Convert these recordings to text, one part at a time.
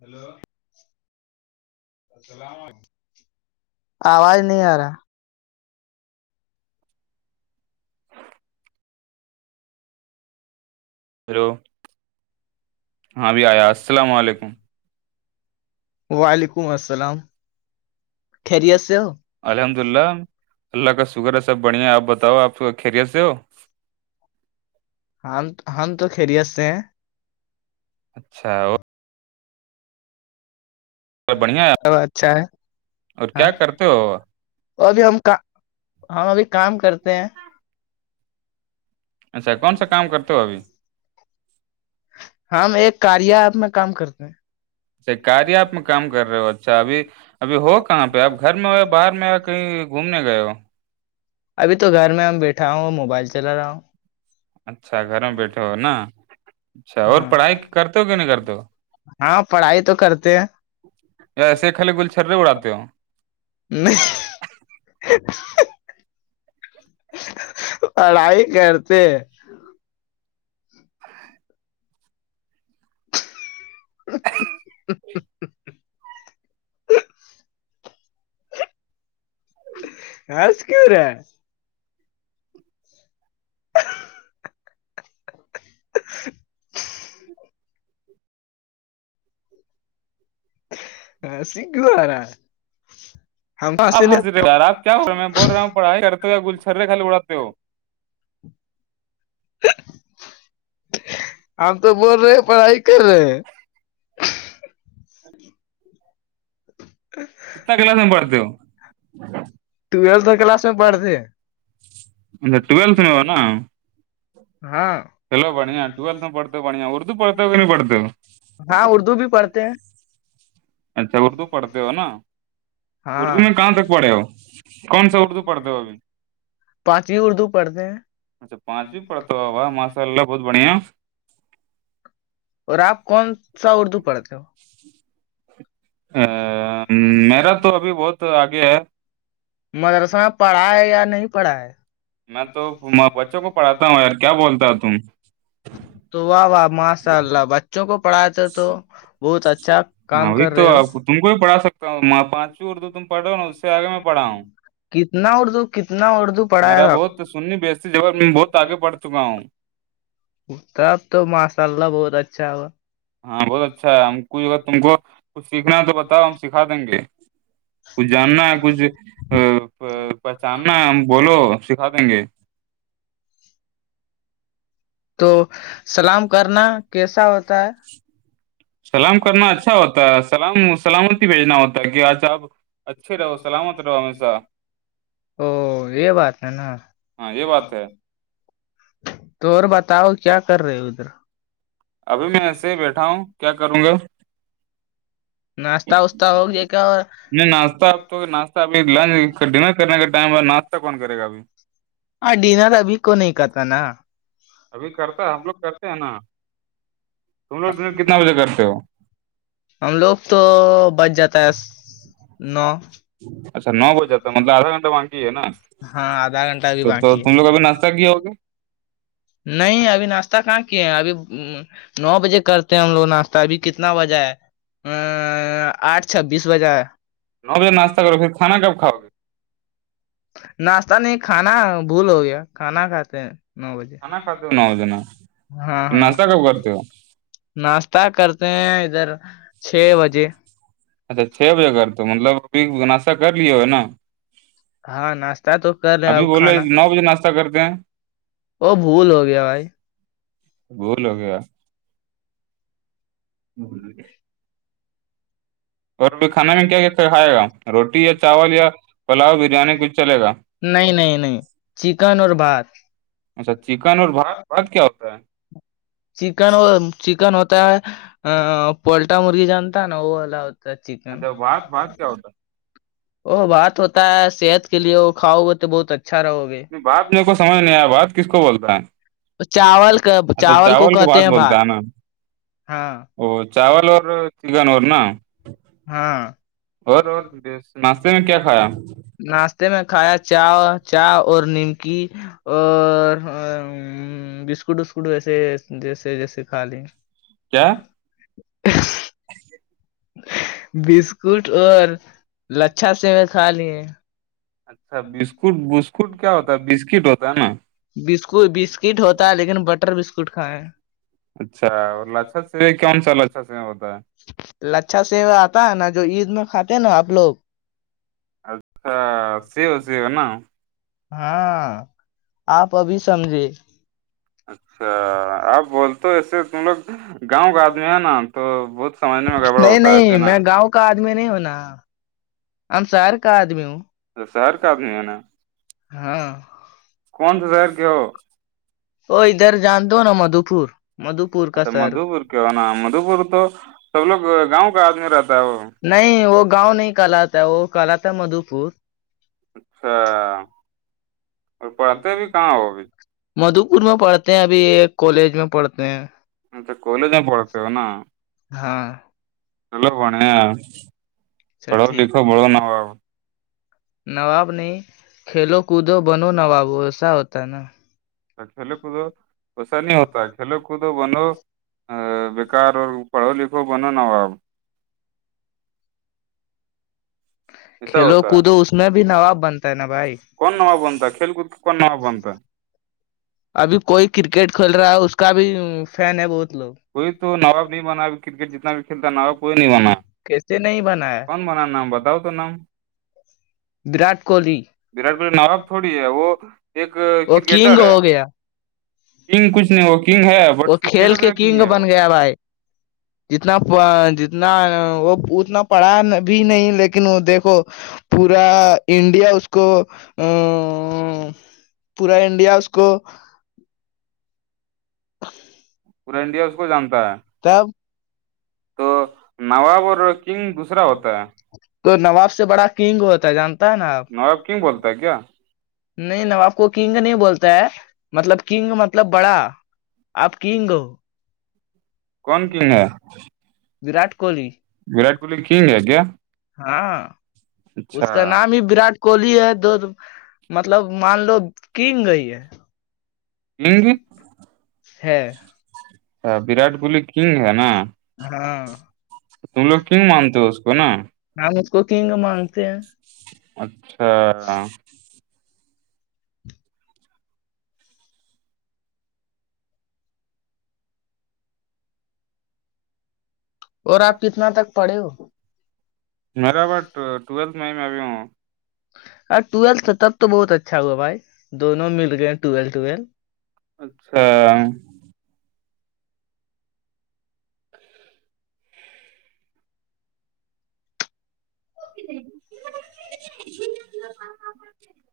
hello [unintelligible] آواز نہیں آ رہا [unintelligible] ہیلو ہاں بی آیا السلام علیکم [unintelligible] وعلیکم السلام خیریت سے ہو الحمد للہ اللہ کا شکر ہے سب بڑھیا ہے آپ بتاؤ آپ سے خیریت سے ہو ہم ہم تو خلی آستے ہیں [unintelligible] اچھا اور [unintelligible] بڑھیا ہے اب اچھا ہے اور کیا ہاں کرتے ہو اور ابھی ہم کا ہم ابھی کام کرتے ہیں اچھا کون سا کام کرتے ہو ابھی ہم ایک کاریا آپ میں کام کرتے ہیں کیا آپ میں کام کر رہے ہو اچھا ابھی ابھی ہو کہاں پہ اب گھر میں ہو یا باہر میں کہیں گھومنے گیا [unintelligible] ابھی تو گھر میں بیٹھا ہوں اور موبائل چلا رہا ہوں اچھا گھر میں بیٹھے ہو نا اچھا اور پڑھائی ہاں کرتے کہ نہیں کرتا ہاں پڑھائی تو کرتے ہیں [unintelligible] یا ایسے خالے گل چھررے اڑاتے ہو نہیں [unintelligible] پڑھائی کرتے ہیں [unintelligible] [inaudible] آج کی رہا [unintelligible] [inaudible] ہ سگووارا [unintelligible] آپ حضرار آپ کیا ہو رہا ہے میں بول رہا ہوںڑھائی کرتے گل چھررے خالے اڑاتے ہو ہم تو بول رہے ہیں پڑھائی کر رہے ہیں [unintelligible] اچھ [unintelligible] کلاس میں پڑھتے ٹیلھ کلاس میں پڑھتے [unintelligible] انا ٹولت نہیں ہو نا ہاں چلو بڑھیا ٹویلتھ میں پڑھتے ہو بڑھیا اردو پڑھتے ہو کہ نہیں [unintelligible] پڑھتے ہو ہاں اردو بھی پڑھتے ہیں [unintelligible] [inaudible] اچھا اردو پڑھتے ہو نا [unintelligible] اردو ہاں میں کہاں تک پڑھے ہو کون سا اردو پڑھتے ہو ابھی پانچویں اردو پڑھتے ہیں اچھا پانچویں پڑتا ہو ماشاء اللہ بہت بڑھیا اور آپ کون سا اردو پڑھتے ہو ا میرا تو ابھی بہت آگے ہے [unintelligible] مدرسہ پڑھا ہے یا نہیں پڑھا ہے میں تو بچوں کو پڑھاتا ہوں یار کیا بولتا ہے تم تو واہ واہ ماشاء اللہ بچ بچوں کو پڑھات تھ تو بہت اچھا کام کر رہے ہو تواں پانچویں اردو تم پڑھو نا اس سے آگے میں پڑھا ہوں کتنا اردو کتنا اردو پڑھائے گا سننی بیچتی جب میں بہت آگے بڑ چکا ہوں تب تو ماشاء اللہ بہت اچھا ہوا ہاں بہت اچھا ہے ہم کچھ اگر تم کو کچھ سیکھنا ہے تو بتاؤ ہم سکھا دیں گے کچھ جاننا ہے کچھ ا پہچاننا بولو سکھا دیں گے [inaudible] تو سلام کرنا کیسا ہوتا ہے سلام کرنا اچھا ہوتا ہے سلام سلامتی بھیجنا ہوتا ہے کہ آج آپ اچھے رہو سلامت رہو ہمیشہ او یہ بات ہے نا ہاں یہ بات ہے تو اور بتاؤ کیا کر رہے ہو ادھر ابھی میں ایسے ہی بیٹھا ہوں کیا کروں گا ناشتہ واشتہ ہو گیا کیا اور نہیں ناشہ اب تو ناشہ ابھی لنچ کر دینا کرنے کا ٹائم ہے ناشہ کون کرے گابھی [inaudible] ہاں ڈنر ابھی کو نہیں کہتا نا ابھی کرتا ہے ہم لوگ کرتے ہیں نا تم لوگ ڈ کتنا بجے کرتے ہو [inaudible] ہم لوگ تو بچ جاتا ہے نو اچھا نو بج جاتا مطلب آدا گھنٹہ مانگی ہے نا ہاں آدھا گھنٹہ ابھی تو تو باقی تم ہے لوگ ابھی ناشتہ کیا ہوگے [inaudible] نہیں ابھی ناشتہ کہاں کیے ہیں ابھی نو بجے کرتے ہیں ہم لوگ ناشتہ ابھی کتنا بجہ ہے ا آٹھ چھبیس بجا نو بجے ناشہ کرو پھر کانا کب کاؤ ناشتہ نہیں کھانا بھول ہو گیا کھانا کھاتے ہیں نو بجے کھانا کھاتے ہو نو بجے نا ہاں پھر ہاں ناشتہ کب کرتے ہو ناشتہ کرتے ہیں ادھر چھ بجے اچھا چھ بجے کر دو مطلببھی گناسہ کر لیے ہے نا ہاں ناشتہ تو کر رہے ہیں، ابھی اب بولے کھانا نو بجے ناشتہ کرتے ہیں وہ بھول ہو گیا بھائی بول ہو گیا [inaudible] ہک [inaudible] اور کھانے میں کیا کیا کھائے گا روٹی یا چاول یا پلاؤ بریانی کھ چلے گا نہیں نہیں نہیں چکن اور بات اچھا چکن اور بھات بھات کیا ہوتا ہے چکن وہ چکن ہوتا ہے پلٹا مرغی جانتا ہے نا وہ وال چکن اچھا بھات بھات کیا ہوتا ہے ا بات ہوتا ہے صحت کے لیے کھاؤ گے تو بہت اچھا رہو گے باپ میرے کو سمجھ نہیں آیا بات کس کو بولتا ہے چاول کا اچھا کو چاول کے کہتے بات ہیں بولتا بھات ہے نا ہاں او چاول اور چکن اور نا ہاں [inaudible] اور اور ناشتے میں کیا کھایا ناشتے میں کھایا چا چا اور نیمکی اور ہ بسکٹ وسکٹ ویسے جیسے جیسے کھا ل [inaudible] اچی [inaudible] بسکٹ اور لچھا سے میں کھا لیے اچھا بسکٹ بسکٹ کیا ہوتا ہے بسکٹ ہوتا ہے نا بسک بسکٹ ہوتا ہے لیکن بٹر بسکٹ کھائیں اچھا اور لچھت سے کون سا لچھت سے ہوتا ہے لچھا سےو آتا ہے نا جو عید میں کھاتے ہیں نا آپ لوگ اچھا ہاں سیو سیو [inaudible] نا ہاں آپ ابھی سمجھے اچھا آپ بول تو ایسے تم لوگ گاؤں کا آدمی ہے نا تو بہت سمجھنے میں گڑبڑ نہیں ہوتا ہے اسے نہیں نا میں گاؤں کا آدمی نہیں ہونا آم سار کااد میو تو شہر کابمی ہے نا ہاں کون سا زظہر کیا ہو وہ ادھر جان دو ہو نا مدو پور مدھو پور کا اچھا سر مدھو پور کی ہو نا مدو پور تو سب لوگ گاؤں کا آدمی رہتا ہے وہ نہیں وہ گاؤں نہیں کہالتا وہ کہالتا ہے مدھو پور اچھا اور پڑھتے ا بھی کہاں ہو ابھی مدو پور میں پڑھتے ہیں ابھی ایک کالج میں پڑھتے ہیں نہیں تو کولی ج پڑتے ہو نا ہاں چلو بنیا اچھا پڑھو ٹھیک لکھو بڑھو ن ہوا نواب نہیں کھیلو کودو بنو نواب ایسا ہوتا ہے نا کھیل کود اسا نہیں ہوتا کھیل کو بنو ا بیکار اور پڑھو لکھو بنو نا ہواب ایسا کھیلو ہوتا ہے کودو اس میں بھی نواب بنتا ہے نا بھائی کون ن ہوا بتا کھیل کود کون ن ہوا بتا ابھی کوئی کرکٹ کھیل رہا ہے اس کا بھی فین ہے بہت لوگ کوئی تو نواب نہیں بنا ا کرکٹ جتنا بھی کھیلتا نواب کوئی نہیں بنا کیسے نہیں بنا ہے کون بنا نام بتاؤ تو نام وراٹ کوہلی وراٹ کوہلی نواب تھوڑی ہے وہ ایک وہ کنگ کرکٹر ہو ہے گیا کنگ کچھ نہیں وہ کنگ ہے وہ بٹ کھیل کرکٹر کے کا کنگ ہے بن وہ گیا بھائی جتنا جتنا وہ اتنا پڑھا بھی نہیں لیکن وہ دیکھو پورا انڈیا اس کو ا پورا انڈیا اس کو ہ پورا انڈیا اس کو جانتا ہے تب تو نواب اور کنگ دوسرا ہوتا ہے تو نواب سے بڑا کنگ ہوتا ہے جانتا ہے نا آپ نواب کیوں بولتا ہے کیا نہیں ن آپ کو کنگ نہیں بولتا ہے مطلب کنگ مطلب بڑا آپ کییں گو کون کنگ ہے کوہلی وراٹ کوہلی کنگ ہے کیا ہاں اس اچھا کا نام ہی وراٹ کوہلی ہے دو مطلب مان لو کن گئی ہے ہے ا وراٹ کوہلی کنگ ہے نا ہاں ت لوگ کیوں مانتے اس کو نا ن اس کو کنگ مانگتے ہیں اچھا اور آپ کتنا تک پڑھے ہو میریرا بٹ ٹویلتھ میں میں ابھی ہوں ا ٹویل تھا تب تو بہت اچھا ہوا بھائی دونوں مل گئے ٹویل ٹویل اچھا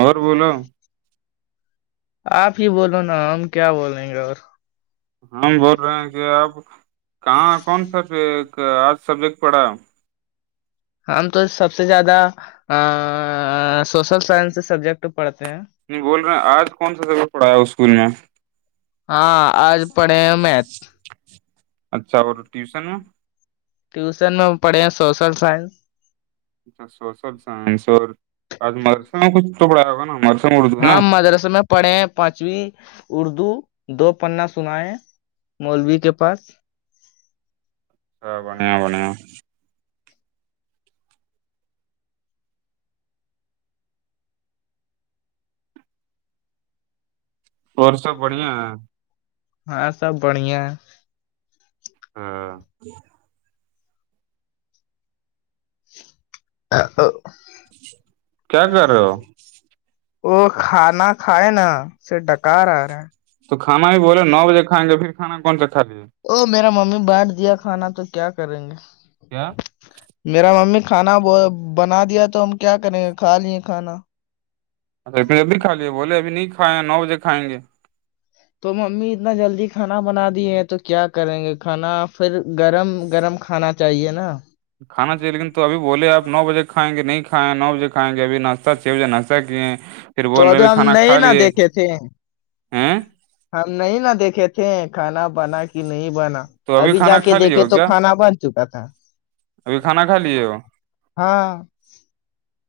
اور بولو آپ ہی بولو نا ہم کیا بولیں گے اور ہم بول رہے ہیں کہ آپ کہاں کون سا آج سبجیکٹ پڑا ہے ہم تو سب سے زیادہ سوشل سائنس سے سبجیکٹ پڑھتے ہیں نہیں بول رہے ہیں آج کون سا جگہ پڑھایا اسکول میں ہاں آج پڑھے ہیں میکھ اچھا اور ٹیوشن ٹیوشن میں پڑے ہیں سوشل سائنس اچھا سوشل سائنس اور آج مرسہ میں کچھ ٹکڑایا ہوگا نار ہاں مذراس میں پڑھے پانچویں اردو دو پنا سنیں مولوی کے پاس ہاں بڑھیا بڑھیاں اور ہاں سب بڑھیا ہے بڑھیا ہے ہاں کیا کر رہے ہو [inaudible] وہ کھانا کھائے نا سے ڈکار آ رہا ہے تو کھانا بھی بولے نو بجے کھائیں گے پھر کھانا کون سا کھا لیجیے او میرا ممی بانٹ دیا کھانا تو کیا کریں گے کیا میرا ممی کھانا بنا دیا تو ہم کیا کریں گے کھا لیے کھانا [inaudible] اچھا جب بھی کھایا بولے اھی نہیں کھائے ہیں نو بجے کائیں گے تو ممی اتنا جلدی کھانا بنا دی ہے تو کیا کریں گے کھانا پھر گرم گرم کھانا چاہیے نا کھا چاہیے لیکن تو ابھی بولے آپ نو بجے کھائیں گے نہیں کھائےیں نو بجےھائیں گے ابھی ناشہ چھ بجے ناشہ کیے پھر تو بول رہے ابھی ہم کھانا کھا نہیں نہا لیے دیکھے تھے ہیں ہم نہیں نہا دیکھے تھے کھانا بنا کہ نہیں بنا تو ابھی جا کھانا کے کھا لیے دیکھے ہو تو کیا کھانا بن چکا تھا ابھی کھانا کھا لیے ہو ہاں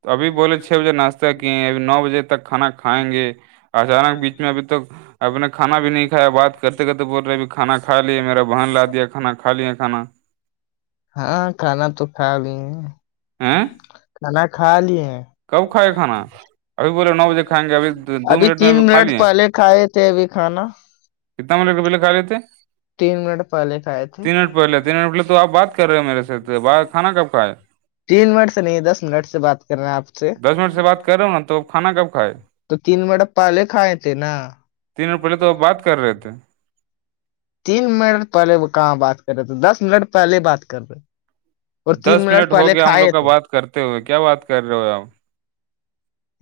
تو ابھی بولے چھ بجے ناشہ ت کہ ابھی نو بجے تک کھانا کھائیں گے اچانک بیچ میں ابھی توک اب نے کھانا بھی نہیں کھایا بعات کرتے کرتے بول رہے ابھی کھان کایا میرا بہن لا دیا کانا کھا لیا کھانا ہاں کھانا تو کھا لی ہیں ہیں کھانا کھا لی ہیں کب کھائے کھانا ابھی بولے نو بجے کھائیں گے ابھی دو ابھی تین میں کھا منٹ لیے پہلے کھائے تھ تھ بھی کھانا کتنا منٹ پہلے کھا لیے تھے تین منٹ پہلے کھائے تھے ک منٹ پہے تو آپ بات کر رہے ہو میرے سے ب کھان کب کا ہے تین منٹ سے نہیں دس منٹ سے بات کر رہے ہیں آپ دس منٹ سے بات کر رہے ہو نا تو آپ کھانا کب کھائے تو تین منٹ پہلے کھائے تھ نا تین دن پہلے تو اب بات کر رہے تھے تین منٹ پہلے وہ کہاں بات کر رہے تھے دس منٹ پہلے بات کر رہے اور تین دس منٹ ہو پہلے گیا ہم لوگ کھائے کا تھے بات کرتے ہوئے کیا بات کر رہے ہو آپ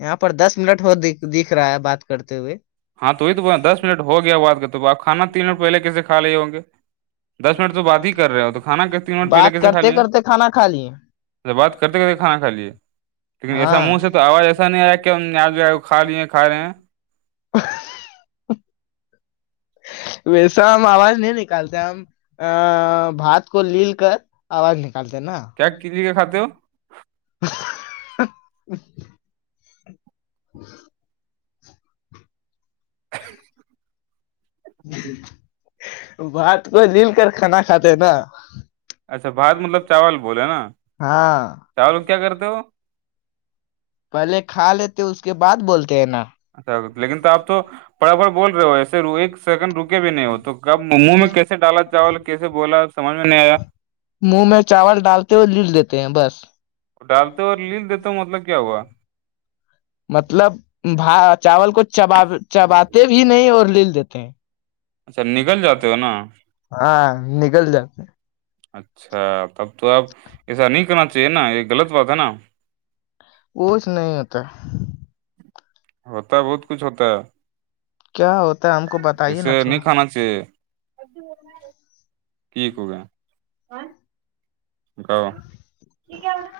یہاں پر دس منٹ ہو دکھ رہا ہے بات کرتے ہوئے ہاں توی تو دس منٹ ہو گیا بات کر تو آپھانا تین منٹ پہل کیسےھا لے ہوں گے دس منٹ تو بعد ہی کر رہے ہو تو کھانا ک تین منٹ پہلے بات کیسے کھا کرتے لیے کرتے کھانا کھا لیے ار بات کرتے کرتے کانا کھا لیے لیکن ایسا ہاں منہ سے توواز ایسا نہیں آیا کہ ہم یہاں جو ہے کھا لیے ہیں کھا رہے ہیں [inaudible] ویسا ہم آواز نہیں نکالتے ہم آآ بات کو لیل کر آواز نکالتے نا کیا کتنے کا کھے ہو [inaudible] [inaudible] [inaudible] بات کو مل کر کھانا کھاتے نا اچھا بھات ہاں چارو کیا کرتے ہو پہلے کھا لیتے اس کے بعد بولتے ہیں نا اچھا لیکن تو آبپ تو پڑا پڑ بول رہے ہو ایسے ایک سیکنڈ رکے بھی نہیں ہو تو کب منہ میں کیسے ڈالا چاول کیسے بولا سمجھ میں نہیں آیا منہ میں چاول ڈالتے ہو لل دیتے ہیں بس ڈالتے ہو اور لل دیتا مطلب کیا ہوا مطلبا چاول کو چب چباتے بھی نہیں اور لل دیتے ہیں اچھا نکل جاتے ہو نا ہاں نگل جاتے اچھا تب تو آپ ایسا نہیں کرنا چاہیے نا یہ غلط بات ہے نا وہچ نہیں ہوتا ہوتا ہے بہت کچھ ہوتا ہے کیا ہوتا ہے ہم کو بتائیے نا تھوڑا جی ٹھیک ہوگا ہاں یہ کیا ہورہا ہے